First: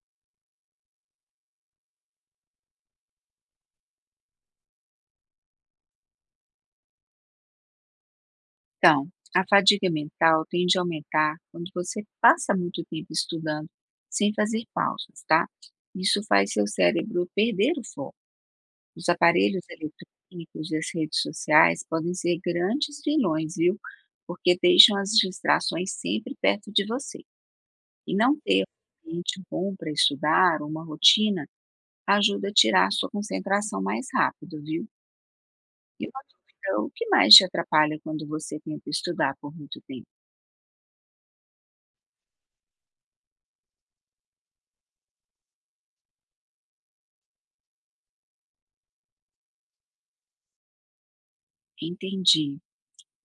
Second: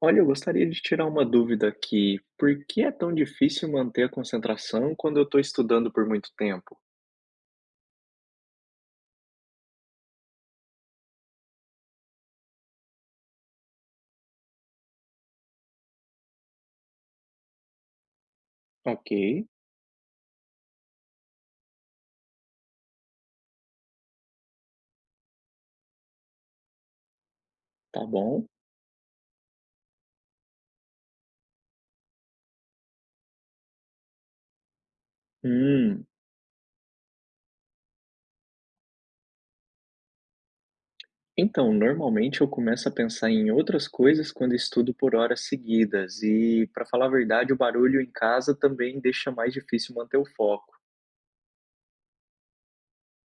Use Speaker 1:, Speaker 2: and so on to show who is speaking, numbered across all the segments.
Speaker 1: Olha, eu gostaria de tirar uma dúvida aqui. Por que é tão difícil manter a concentração quando eu estou estudando por muito tempo?
Speaker 2: Então, a fadiga mental tende a aumentar quando você passa muito tempo estudando sem fazer pausas, tá? Isso faz seu cérebro perder o foco. Os
Speaker 1: Ok,
Speaker 2: aparelhos eletrônicos e as redes sociais podem ser grandes vilões, viu? Porque deixam as distrações sempre perto de você.
Speaker 1: tá
Speaker 2: E não
Speaker 1: bom.
Speaker 2: ter um ambiente bom para estudar, ou uma rotina, ajuda a tirar a sua concentração mais rápido, viu? E
Speaker 1: Hum,
Speaker 2: uma dúvida, o que mais te atrapalha quando você tenta estudar por muito tempo?
Speaker 1: então, normalmente eu começo a pensar em outras coisas quando estudo por horas seguidas, e para falar a verdade, o barulho em casa também deixa mais difícil manter o foco.
Speaker 2: Entendi.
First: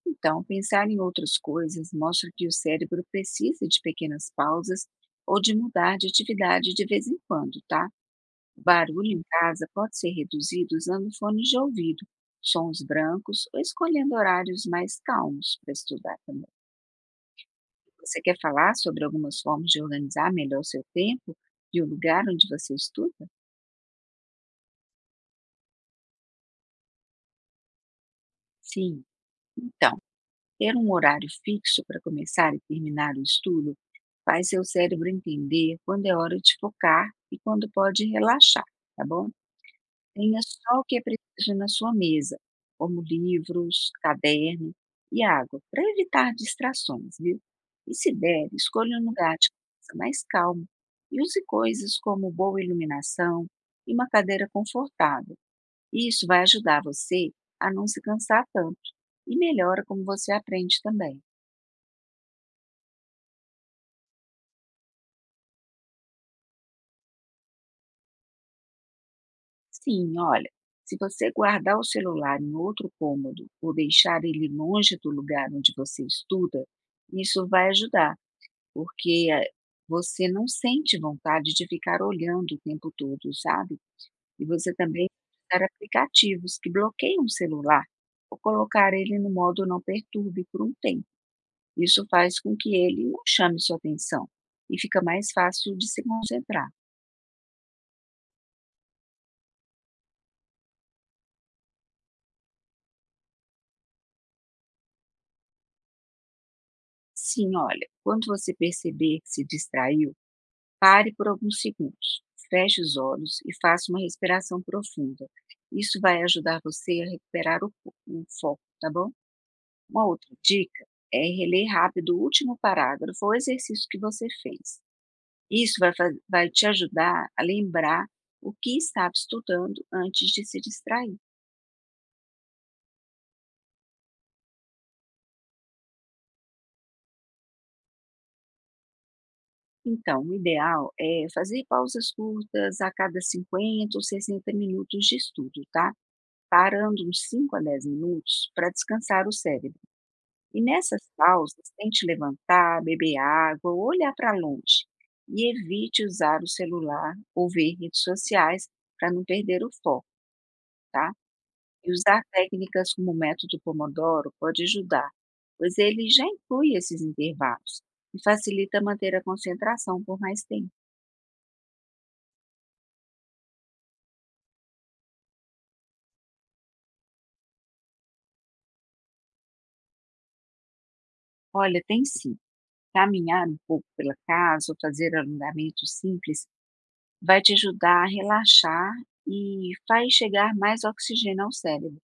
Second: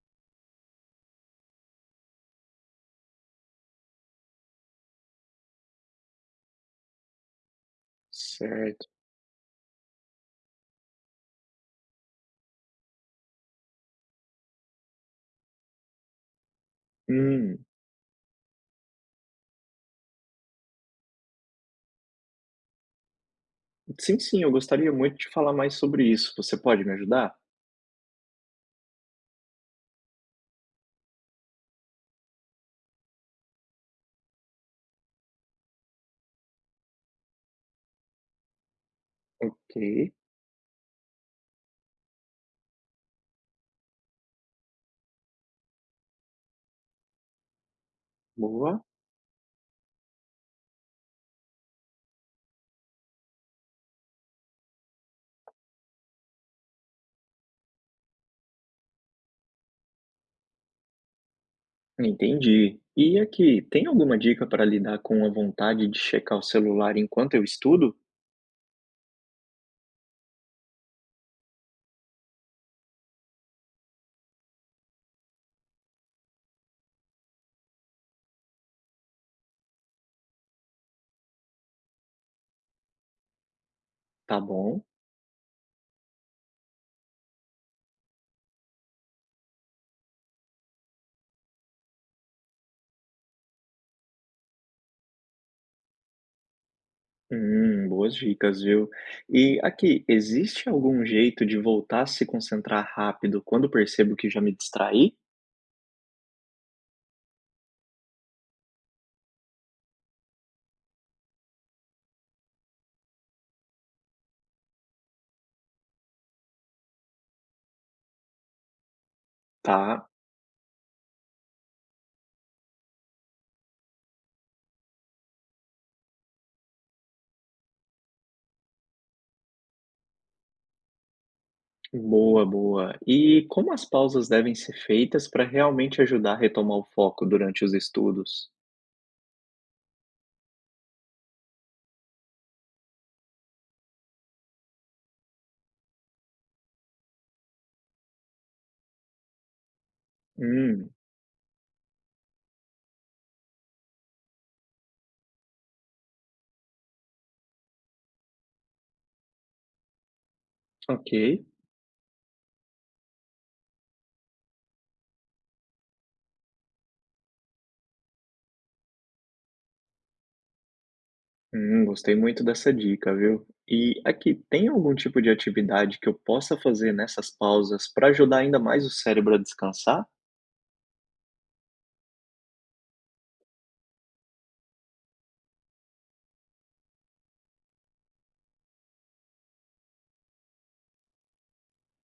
Speaker 2: Então, pensar em outras coisas mostra que o cérebro precisa de pequenas pausas ou de mudar de atividade de vez em quando, tá?
Speaker 1: Certo.
Speaker 2: Barulho em casa pode ser reduzido usando fones de ouvido, sons brancos ou escolhendo horários mais calmos para estudar também.
Speaker 1: Hum,
Speaker 2: Você quer falar sobre algumas formas de organizar melhor seu tempo e o lugar onde você estuda?
Speaker 1: sim, sim, eu gostaria muito de falar mais sobre isso. Você pode me ajudar?
Speaker 2: Sim. Então, ter um horário fixo para começar e terminar o estudo faz seu cérebro entender quando é hora de focar e quando pode relaxar, tá bom?
Speaker 1: Ok,
Speaker 2: Tenha só o que é preciso na sua mesa, como livros, caderno e água, para evitar distrações, viu? E se der,
Speaker 1: boa.
Speaker 2: escolha um lugar de conversa mais calmo e use coisas como boa iluminação e uma cadeira confortável. Isso vai ajudar você a não se cansar tanto e melhora como você aprende também.
Speaker 1: Entendi. E aqui, tem alguma dica para lidar com a vontade de checar o celular enquanto eu estudo?
Speaker 2: Sim, olha, se você guardar o celular em outro cômodo ou deixar ele longe do lugar onde você estuda, isso vai ajudar, porque você não sente vontade de ficar olhando o tempo todo, sabe?
Speaker 1: Tá
Speaker 2: E você
Speaker 1: bom.
Speaker 2: também pode usar aplicativos que bloqueiam o celular ou colocar ele no modo não perturbe por um tempo. Isso faz com que ele não chame sua atenção e fica mais fácil de se concentrar.
Speaker 1: Boas dicas, viu? E aqui, existe algum jeito de voltar a se concentrar rápido quando percebo que já me distraí?
Speaker 2: Sim, olha, quando você perceber que se distraiu, pare por alguns segundos, feche os olhos e faça uma respiração profunda. Isso vai ajudar você a recuperar o foco, tá bom? Uma
Speaker 1: Tá.
Speaker 2: outra dica é reler rápido o último parágrafo ou exercício que você fez. Isso vai te ajudar a lembrar o que estava estudando antes de se distrair.
Speaker 1: Boa, boa. E como as pausas devem ser feitas para realmente ajudar a retomar o foco durante os estudos?
Speaker 2: Então, o ideal é fazer pausas curtas a cada 50 ou 60 minutos de estudo, tá? Parando uns 5 a 10 minutos para descansar o cérebro. E
Speaker 1: Hum,
Speaker 2: nessas pausas, tente levantar, beber água ou olhar para longe. E evite usar o celular ou ver redes sociais para não perder o foco, tá?
Speaker 1: ok.
Speaker 2: E usar técnicas como o método Pomodoro pode ajudar, pois ele já inclui esses intervalos e facilita manter a concentração por mais tempo.
Speaker 1: Gostei muito dessa dica, viu? E aqui, tem algum tipo de atividade que eu possa fazer nessas pausas para ajudar ainda mais o cérebro a descansar?
Speaker 2: Olha, tem sim. Caminhar um pouco pela casa ou fazer alongamentos simples vai te ajudar a relaxar e faz chegar mais oxigênio ao cérebro.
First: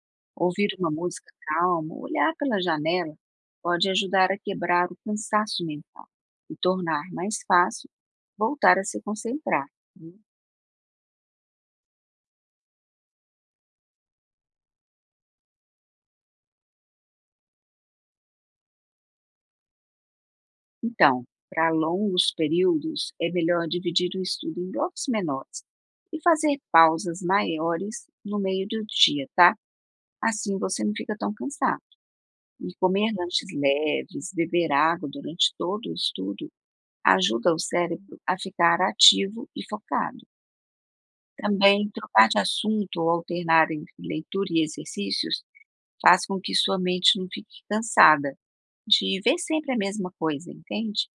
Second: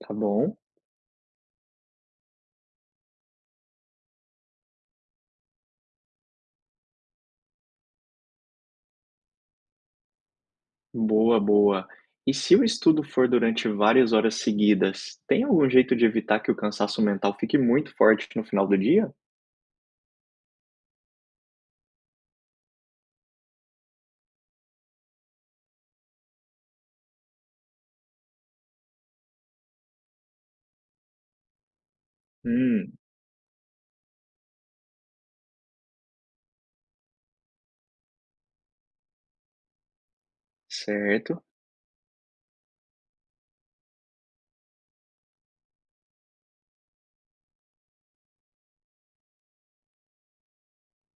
Speaker 1: Tá bom,
Speaker 2: Ouvir uma música calma, olhar pela janela pode ajudar a quebrar o cansaço mental e tornar mais fácil voltar a se concentrar. Hum,
Speaker 1: boa, boa. E se o estudo for durante várias horas seguidas, tem algum jeito de evitar que o cansaço mental fique muito forte no final do dia?
Speaker 2: Então, para longos períodos, é melhor dividir o estudo em blocos menores e fazer pausas maiores no meio do dia, tá? Assim você não fica tão cansado. E
Speaker 1: Hum,
Speaker 2: comer lanches leves, beber água durante todo o estudo ajuda o cérebro a ficar ativo e focado.
Speaker 1: certo,
Speaker 2: Também, trocar de assunto ou alternar entre leitura e exercícios faz com que sua mente não fique cansada de ver sempre a mesma coisa, entende?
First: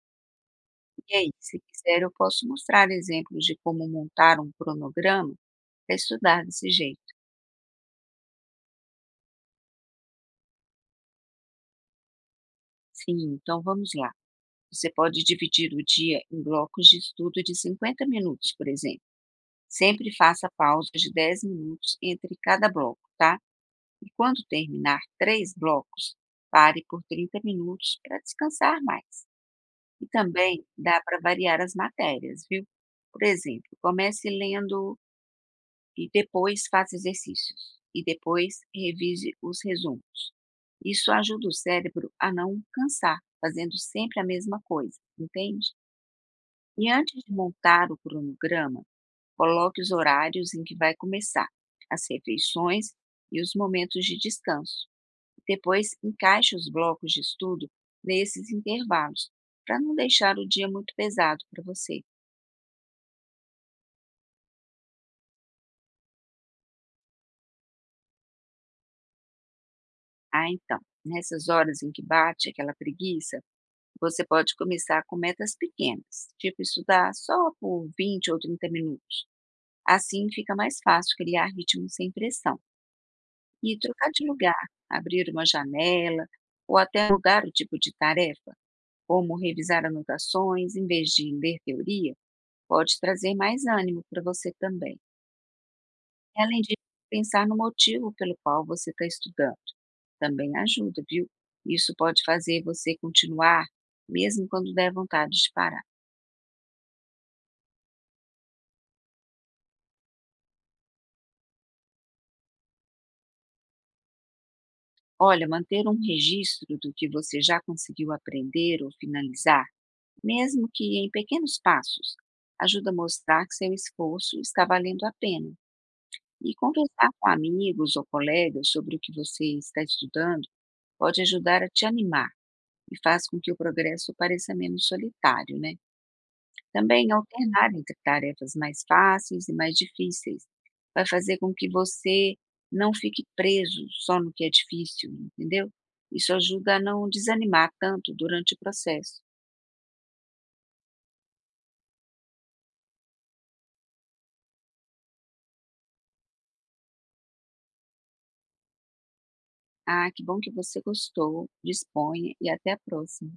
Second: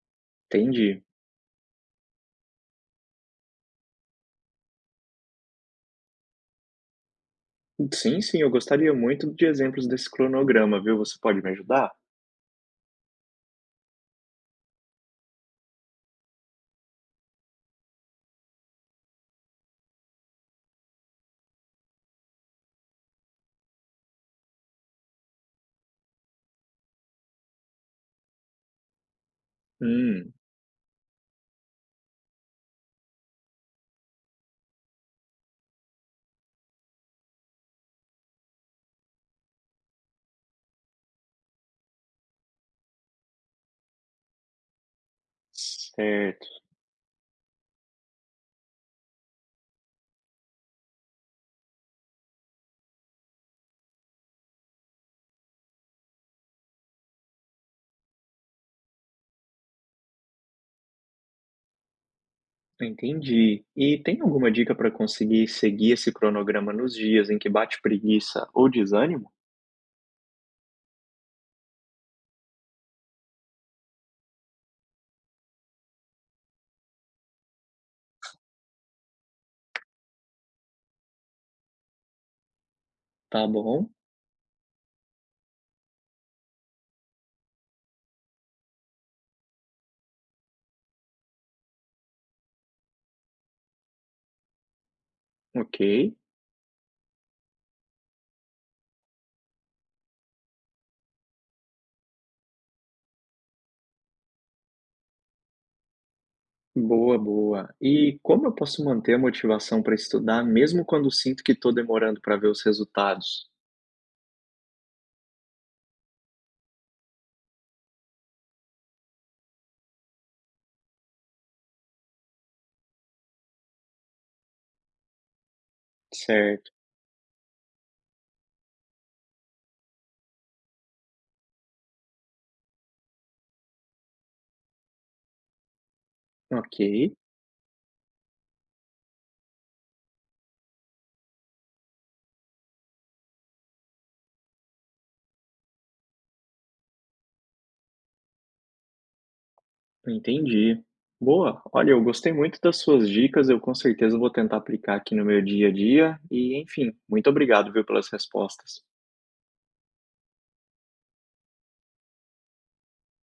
Speaker 1: entendi.
Speaker 2: E aí, se quiser, eu posso mostrar exemplos de como montar um cronograma para estudar desse jeito.
Speaker 1: Sim, sim, eu gostaria muito de exemplos desse cronograma, viu? Você pode me ajudar?
Speaker 2: Sim, então vamos lá. Você pode dividir o dia em blocos de estudo de 50 minutos, por exemplo. Sempre faça pausas de 10 minutos entre cada bloco, tá? E quando terminar três blocos, pare por 30 minutos para descansar mais. E
Speaker 1: Hum,
Speaker 2: também dá para variar as matérias, viu? Por exemplo, comece lendo e depois faça exercícios. E depois revise os resumos. Isso ajuda o cérebro a não cansar, fazendo sempre a mesma coisa, entende?
Speaker 1: certo.
Speaker 2: E antes de montar o cronograma, coloque os horários em que vai começar, as refeições e os momentos de descanso. Depois, encaixe os blocos de estudo nesses intervalos, para não deixar o dia muito pesado para você.
Speaker 1: Entendi. E tem alguma dica para conseguir seguir esse cronograma nos dias em que bate preguiça ou desânimo?
Speaker 2: Ah, então, nessas horas em que bate aquela preguiça, você pode começar com metas pequenas, tipo estudar só por 20 ou 30 minutos. Assim fica mais fácil criar ritmo sem pressão.
Speaker 1: Tá
Speaker 2: E
Speaker 1: bom,
Speaker 2: trocar de lugar, abrir uma janela, ou até mudar o tipo de tarefa, como revisar anotações em vez de ler teoria, pode trazer mais ânimo para você também.
Speaker 1: ok.
Speaker 2: E além de pensar no motivo pelo qual você está estudando, também ajuda, viu. Isso pode fazer você continuar, mesmo quando der vontade de parar.
Speaker 1: Boa, boa. E como eu posso manter a motivação para estudar mesmo quando sinto que estou demorando para ver os resultados?
Speaker 2: Olha, manter um registro do que você já conseguiu aprender ou finalizar, mesmo que em pequenos passos, ajuda a mostrar que seu esforço está valendo a pena. E
Speaker 1: Certo,
Speaker 2: conversar com amigos ou colegas sobre o que você está estudando pode ajudar a te animar e faz com que o progresso pareça menos solitário, né.
Speaker 1: ok.
Speaker 2: Também alternar entre tarefas mais fáceis e mais difíceis vai fazer com que você não fique preso só no que é difícil, entendeu? Isso ajuda a não desanimar tanto durante o processo.
Speaker 1: Entendi. Boa. Olha, eu gostei muito das suas dicas. Eu com certeza vou tentar aplicar aqui no meu dia a dia. E, enfim, muito obrigado, viu, pelas respostas.
Speaker 2: Ah, que bom que você gostou. Disponha e até a próxima.